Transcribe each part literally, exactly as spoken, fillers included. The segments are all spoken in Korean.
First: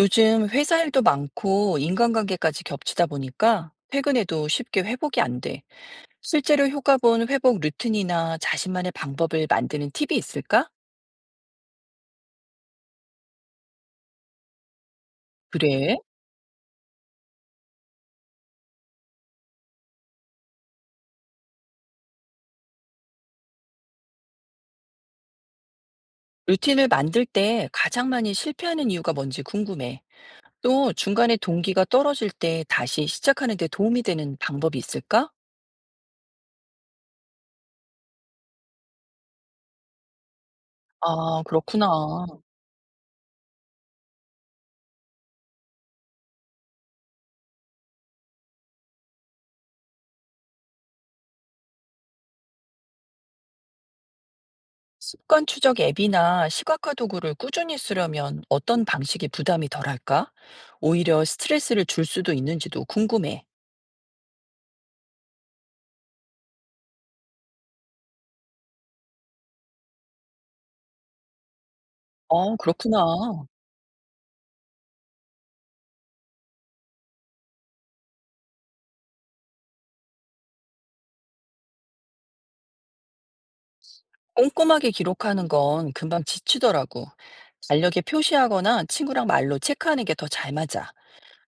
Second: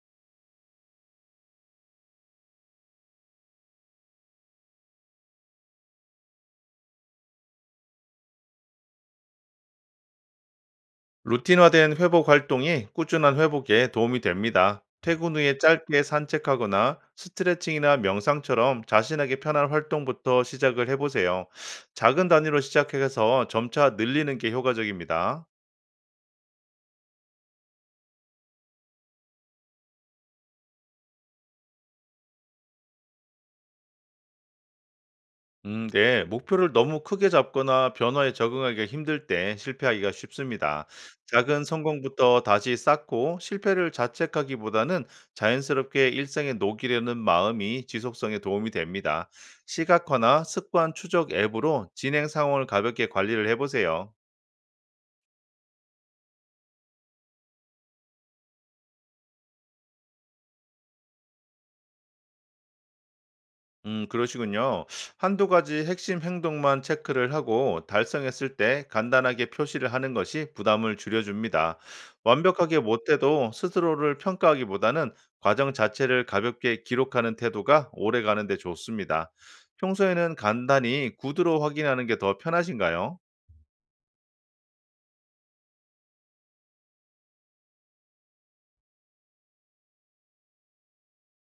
요즘 회사 일도 많고 인간관계까지 겹치다 보니까 퇴근해도 쉽게 회복이 안 돼. 실제로 효과 본 회복 루틴이나 자신만의 방법을 만드는 팁이 있을까? 루틴화된 회복 활동이 꾸준한 회복에 도움이 됩니다. 퇴근 후에 그래? 짧게 산책하거나 스트레칭이나 명상처럼 자신에게 편한 활동부터 시작을 해보세요. 작은 단위로 시작해서 점차 늘리는 게 효과적입니다. 루틴을 만들 때 가장 많이 실패하는 이유가 뭔지 궁금해. 또 중간에 동기가 떨어질 때 다시 시작하는 데 도움이 되는 방법이 있을까? 음, 네. 목표를 너무 크게 잡거나 변화에 적응하기가 힘들 때 실패하기가 쉽습니다. 아, 작은 그렇구나. 성공부터 다시 쌓고 실패를 자책하기보다는 자연스럽게 일상에 녹이려는 마음이 지속성에 도움이 됩니다. 시각화나 습관 추적 앱으로 진행 상황을 가볍게 관리를 해보세요. 습관 추적 앱이나 시각화 도구를 꾸준히 쓰려면 어떤 방식이 부담이 덜할까? 오히려 스트레스를 줄 수도 있는지도 궁금해. 음, 그러시군요. 한두 가지 핵심 행동만 체크를 하고 달성했을 때 간단하게 표시를 하는 것이 부담을 줄여줍니다. 어, 완벽하게 그렇구나. 못해도 스스로를 평가하기보다는 과정 자체를 가볍게 기록하는 태도가 오래 가는 데 좋습니다. 평소에는 간단히 구두로 확인하는 게 더 편하신가요? 꼼꼼하게 기록하는 건 금방 지치더라고. 달력에 표시하거나 친구랑 말로 체크하는 게 더 잘 맞아.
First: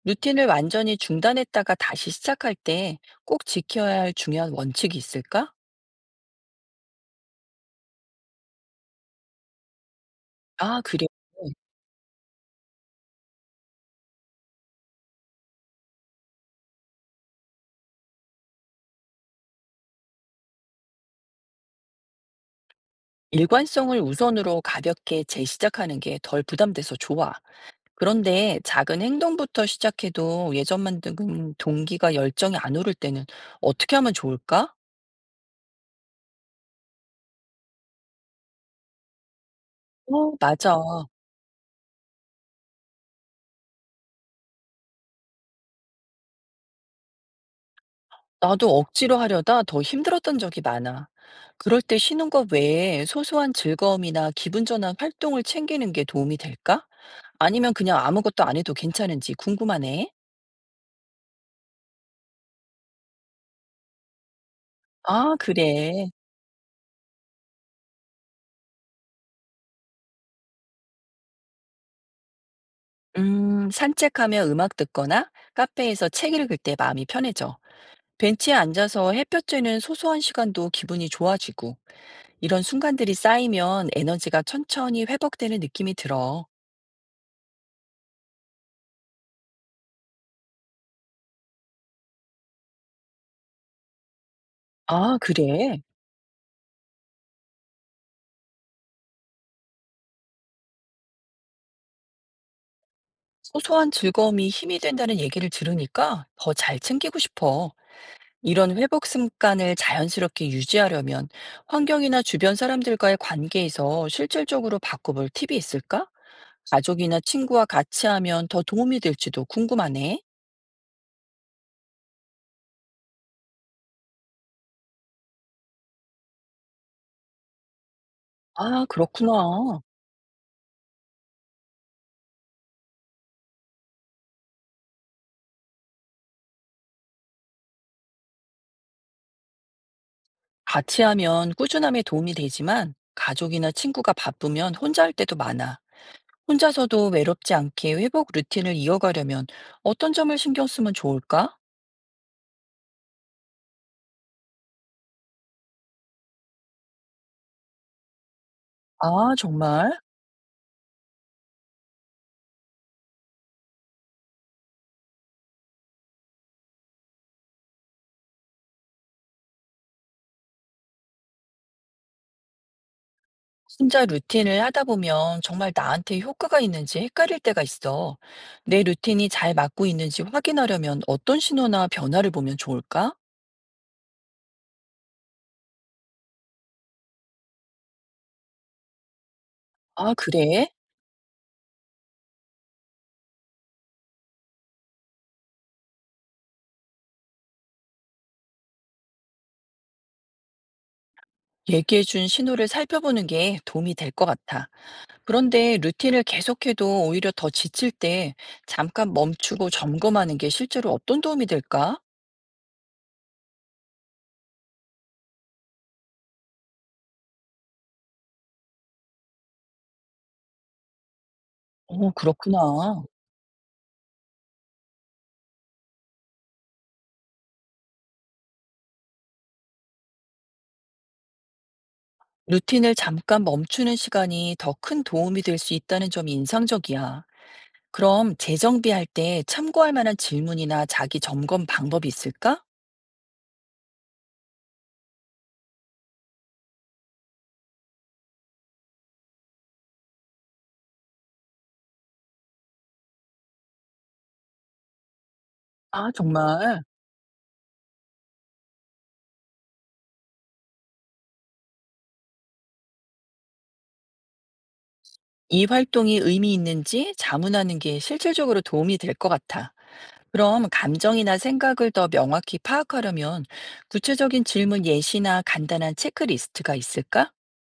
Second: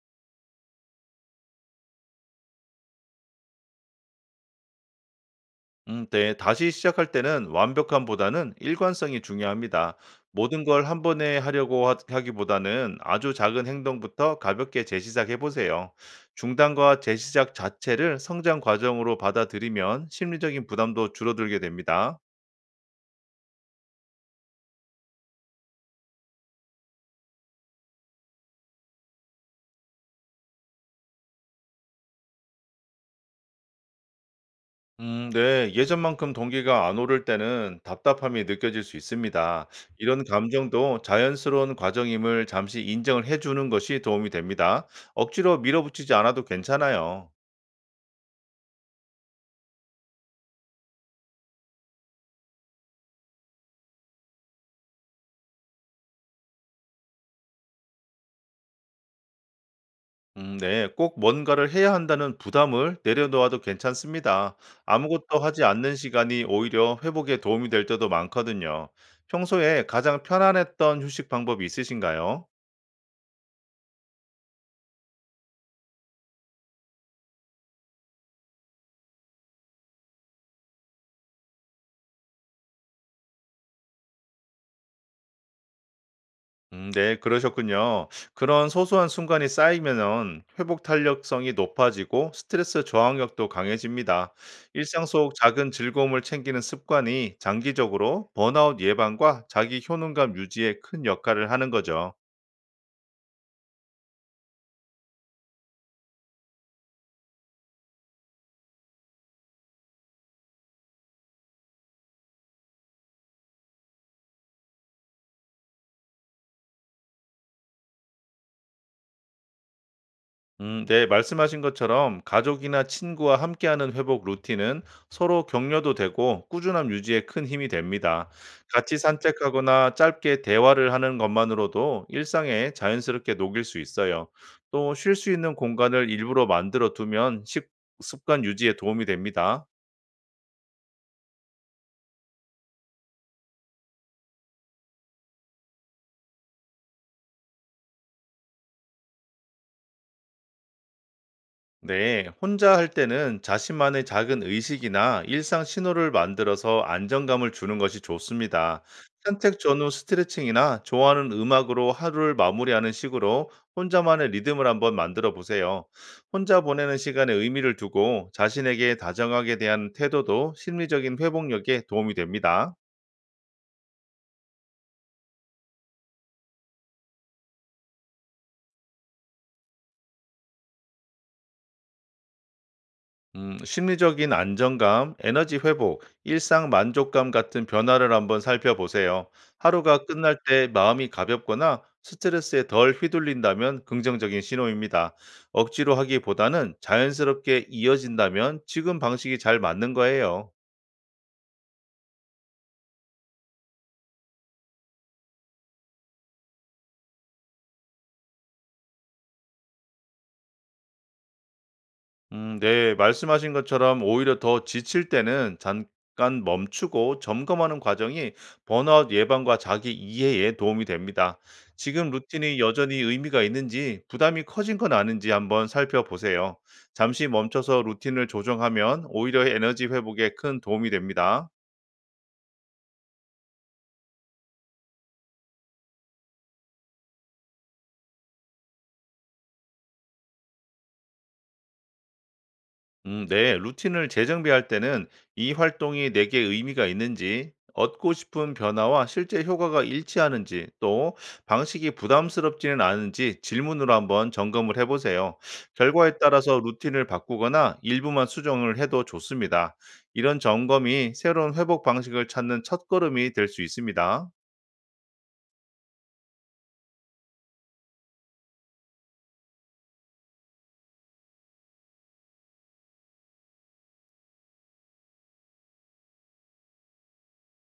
루틴을 완전히 중단했다가 다시 시작할 때 꼭 지켜야 할 중요한 원칙이 있을까? 음, 네. 다시 시작할 때는 완벽함보다는 일관성이 중요합니다. 모든 아, 걸 한 그래. 번에 하려고 하- 하기보다는 아주 작은 행동부터 가볍게 재시작해 보세요. 중단과 재시작 자체를 성장 과정으로 받아들이면 심리적인 부담도 줄어들게 됩니다. 일관성을 우선으로 가볍게 재시작하는 게 덜 부담돼서 좋아. 그런데 작은 행동부터 시작해도 예전만 큼 동기가 열정이 안 오를 때는 어떻게 하면 좋을까? 음, 네. 예전만큼 동기가 안 오를 때는 답답함이 느껴질 수 있습니다. 이런 어, 맞아. 감정도 자연스러운 과정임을 잠시 인정을 해주는 것이 도움이 됩니다. 억지로 밀어붙이지 않아도 괜찮아요. 나도 억지로 하려다 더 힘들었던 적이 많아. 그럴 때 쉬는 것 외에 소소한 즐거움이나 기분 전환 활동을 챙기는 게 도움이 될까? 아니면 그냥 아무것도 안 해도 괜찮은지 궁금하네. 음, 네, 꼭 뭔가를 해야 한다는 부담을 내려놓아도 괜찮습니다. 아, 아무것도 하지 않는 그래. 시간이 오히려 회복에 도움이 될 때도 많거든요. 평소에 가장 편안했던 휴식 방법이 있으신가요? 음, 산책하며 음악 듣거나 카페에서 책 읽을 때 마음이 편해져. 벤치에 앉아서 햇볕 쬐는 소소한 시간도 기분이 좋아지고. 이런 순간들이 쌓이면 에너지가 천천히 회복되는 느낌이 들어. 음, 네, 그러셨군요. 그런 소소한 순간이 쌓이면은 회복 탄력성이 높아지고 스트레스 저항력도 강해집니다. 일상 아, 속 작은 그래? 즐거움을 챙기는 습관이 장기적으로 번아웃 예방과 자기 효능감 유지에 큰 역할을 하는 거죠. 소소한 즐거움이 힘이 된다는 얘기를 들으니까 더 잘 챙기고 싶어. 이런 회복 습관을 자연스럽게 유지하려면 환경이나 주변 사람들과의 관계에서 실질적으로 바꿔볼 팁이 있을까? 가족이나 친구와 같이 하면 더 도움이 될지도 궁금하네. 음, 네, 말씀하신 것처럼 가족이나 친구와 함께하는 회복 루틴은 서로 격려도 되고 꾸준함 유지에 큰 힘이 됩니다. 아, 같이 그렇구나. 산책하거나 짧게 대화를 하는 것만으로도 일상에 자연스럽게 녹일 수 있어요. 또 쉴 수 있는 공간을 일부러 만들어 두면 식- 습관 유지에 도움이 됩니다. 같이 하면 꾸준함에 도움이 되지만 가족이나 친구가 바쁘면 혼자 할 때도 많아. 혼자서도 외롭지 않게 회복 루틴을 이어가려면 어떤 점을 신경 쓰면 좋을까? 네, 혼자 할 때는 자신만의 작은 의식이나 일상 신호를 만들어서 안정감을 주는 것이 좋습니다. 아, 산책 전후 정말? 스트레칭이나 좋아하는 음악으로 하루를 마무리하는 식으로 혼자만의 리듬을 한번 만들어 보세요. 혼자 보내는 시간에 의미를 두고 자신에게 다정하게 대한 태도도 심리적인 회복력에 도움이 됩니다. 혼자 루틴을 하다 보면 정말 나한테 효과가 있는지 헷갈릴 때가 있어. 내 루틴이 잘 맞고 있는지 확인하려면 어떤 신호나 변화를 보면 좋을까? 음, 심리적인 안정감, 에너지 회복, 일상 만족감 같은 변화를 한번 살펴보세요. 하루가 아, 끝날 때 그래? 마음이 가볍거나 스트레스에 덜 휘둘린다면 긍정적인 신호입니다. 억지로 하기보다는 자연스럽게 이어진다면 지금 방식이 잘 맞는 거예요. 얘기해준 신호를 살펴보는 게 도움이 될 것 같아. 그런데 루틴을 계속해도 오히려 더 지칠 때 잠깐 멈추고 점검하는 게 실제로 어떤 도움이 될까? 음, 네, 말씀하신 것처럼 오히려 더 지칠 때는 잠깐 멈추고 점검하는 과정이 번아웃 예방과 자기 이해에 도움이 됩니다. 지금 어, 루틴이 여전히 그렇구나. 의미가 있는지 부담이 커진 건 아닌지 한번 살펴보세요. 잠시 멈춰서 루틴을 조정하면 오히려 에너지 회복에 큰 도움이 됩니다. 루틴을 잠깐 멈추는 시간이 더 큰 도움이 될 수 있다는 점이 인상적이야. 그럼 재정비할 때 참고할 만한 질문이나 자기 점검 방법이 있을까? 음, 네. 루틴을 재정비할 때는 이 활동이 내게 의미가 있는지, 얻고 싶은 변화와 실제 효과가 일치하는지, 또 방식이 부담스럽지는 않은지 질문으로 한번 점검을 해보세요. 아, 결과에 따라서 정말. 루틴을 바꾸거나 일부만 수정을 해도 좋습니다. 이런 점검이 새로운 회복 방식을 찾는 첫걸음이 될 수 있습니다. 이 활동이 의미 있는지 자문하는 게 실질적으로 도움이 될 것 같아. 그럼 감정이나 생각을 더 명확히 파악하려면 구체적인 질문 예시나 간단한 체크리스트가 있을까?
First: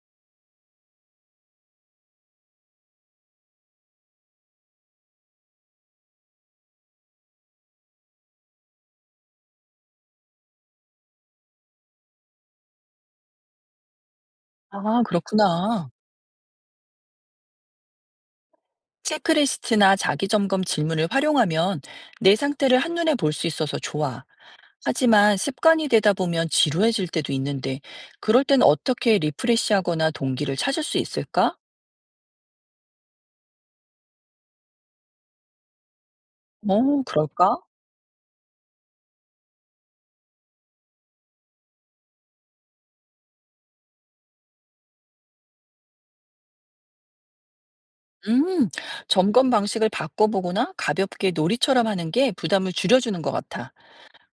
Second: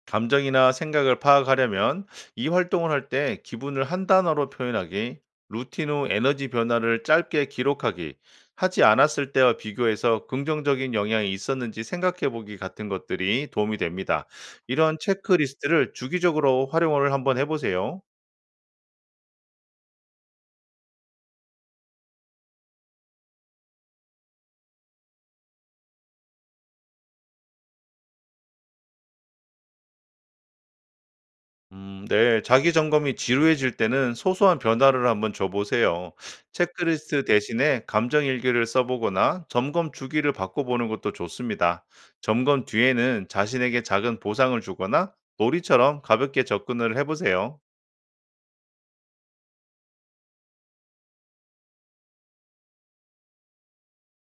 감정이나 생각을 파악하려면 이 활동을 할 때 기분을 한 단어로 표현하기, 루틴 후 에너지 변화를 짧게 기록하기, 하지 않았을 때와 비교해서 긍정적인 영향이 있었는지 생각해 보기 같은 것들이 도움이 됩니다. 이런 아, 그렇구나. 체크리스트를 주기적으로 활용을 한번 해보세요. 체크리스트나 자기점검 질문을 활용하면 내 상태를 한눈에 볼 수 있어서 좋아. 하지만 습관이 되다 보면 지루해질 때도 있는데, 그럴 땐 어떻게 리프레시하거나 동기를 찾을 수 있을까? 음 네. 자기 점검이 지루해질 때는 소소한 변화를 한번 줘 보세요. 어, 체크리스트 그럴까? 대신에 감정 일기를 써 보거나 점검 주기를 바꿔 보는 것도 좋습니다. 점검 뒤에는 자신에게 작은 보상을 주거나 놀이처럼 가볍게 접근을 해 보세요. 음, 점검 방식을 바꿔보거나 가볍게 놀이처럼 하는 게 부담을 줄여주는 것 같아.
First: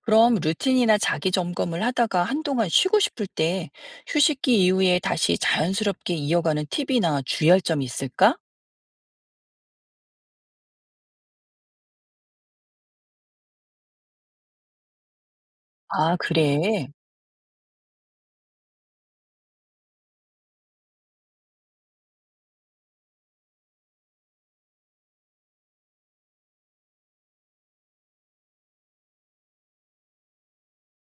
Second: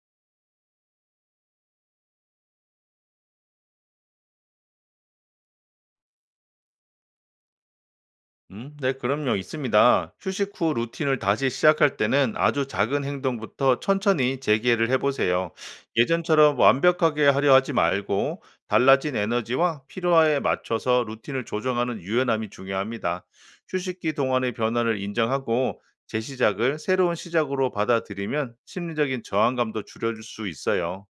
그럼 루틴이나 자기 점검을 하다가 한동안 쉬고 싶을 때 휴식기 이후에 다시 자연스럽게 이어가는 팁이나 주의할 점이 있을까? 음, 네, 그럼요. 있습니다. 휴식 후 루틴을 다시 시작할 때는 아주 작은 행동부터 천천히 재개를 해보세요. 아, 예전처럼 그래. 완벽하게 하려 하지 말고 달라진 에너지와 필요에 맞춰서 루틴을 조정하는 유연함이 중요합니다. 휴식기 동안의 변화를 인정하고 재시작을 새로운 시작으로 받아들이면 심리적인 저항감도 줄여줄 수 있어요.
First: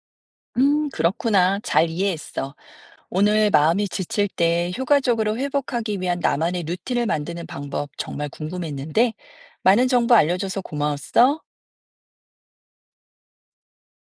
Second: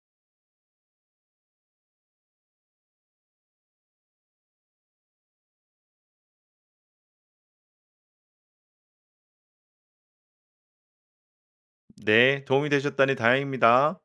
음, 그렇구나. 잘 이해했어. 오늘 마음이 지칠 때 효과적으로 회복하기 위한 나만의 루틴을 만드는 방법 정말 궁금했는데, 많은 정보 알려줘서 고마웠어. 네, 도움이 되셨다니 다행입니다.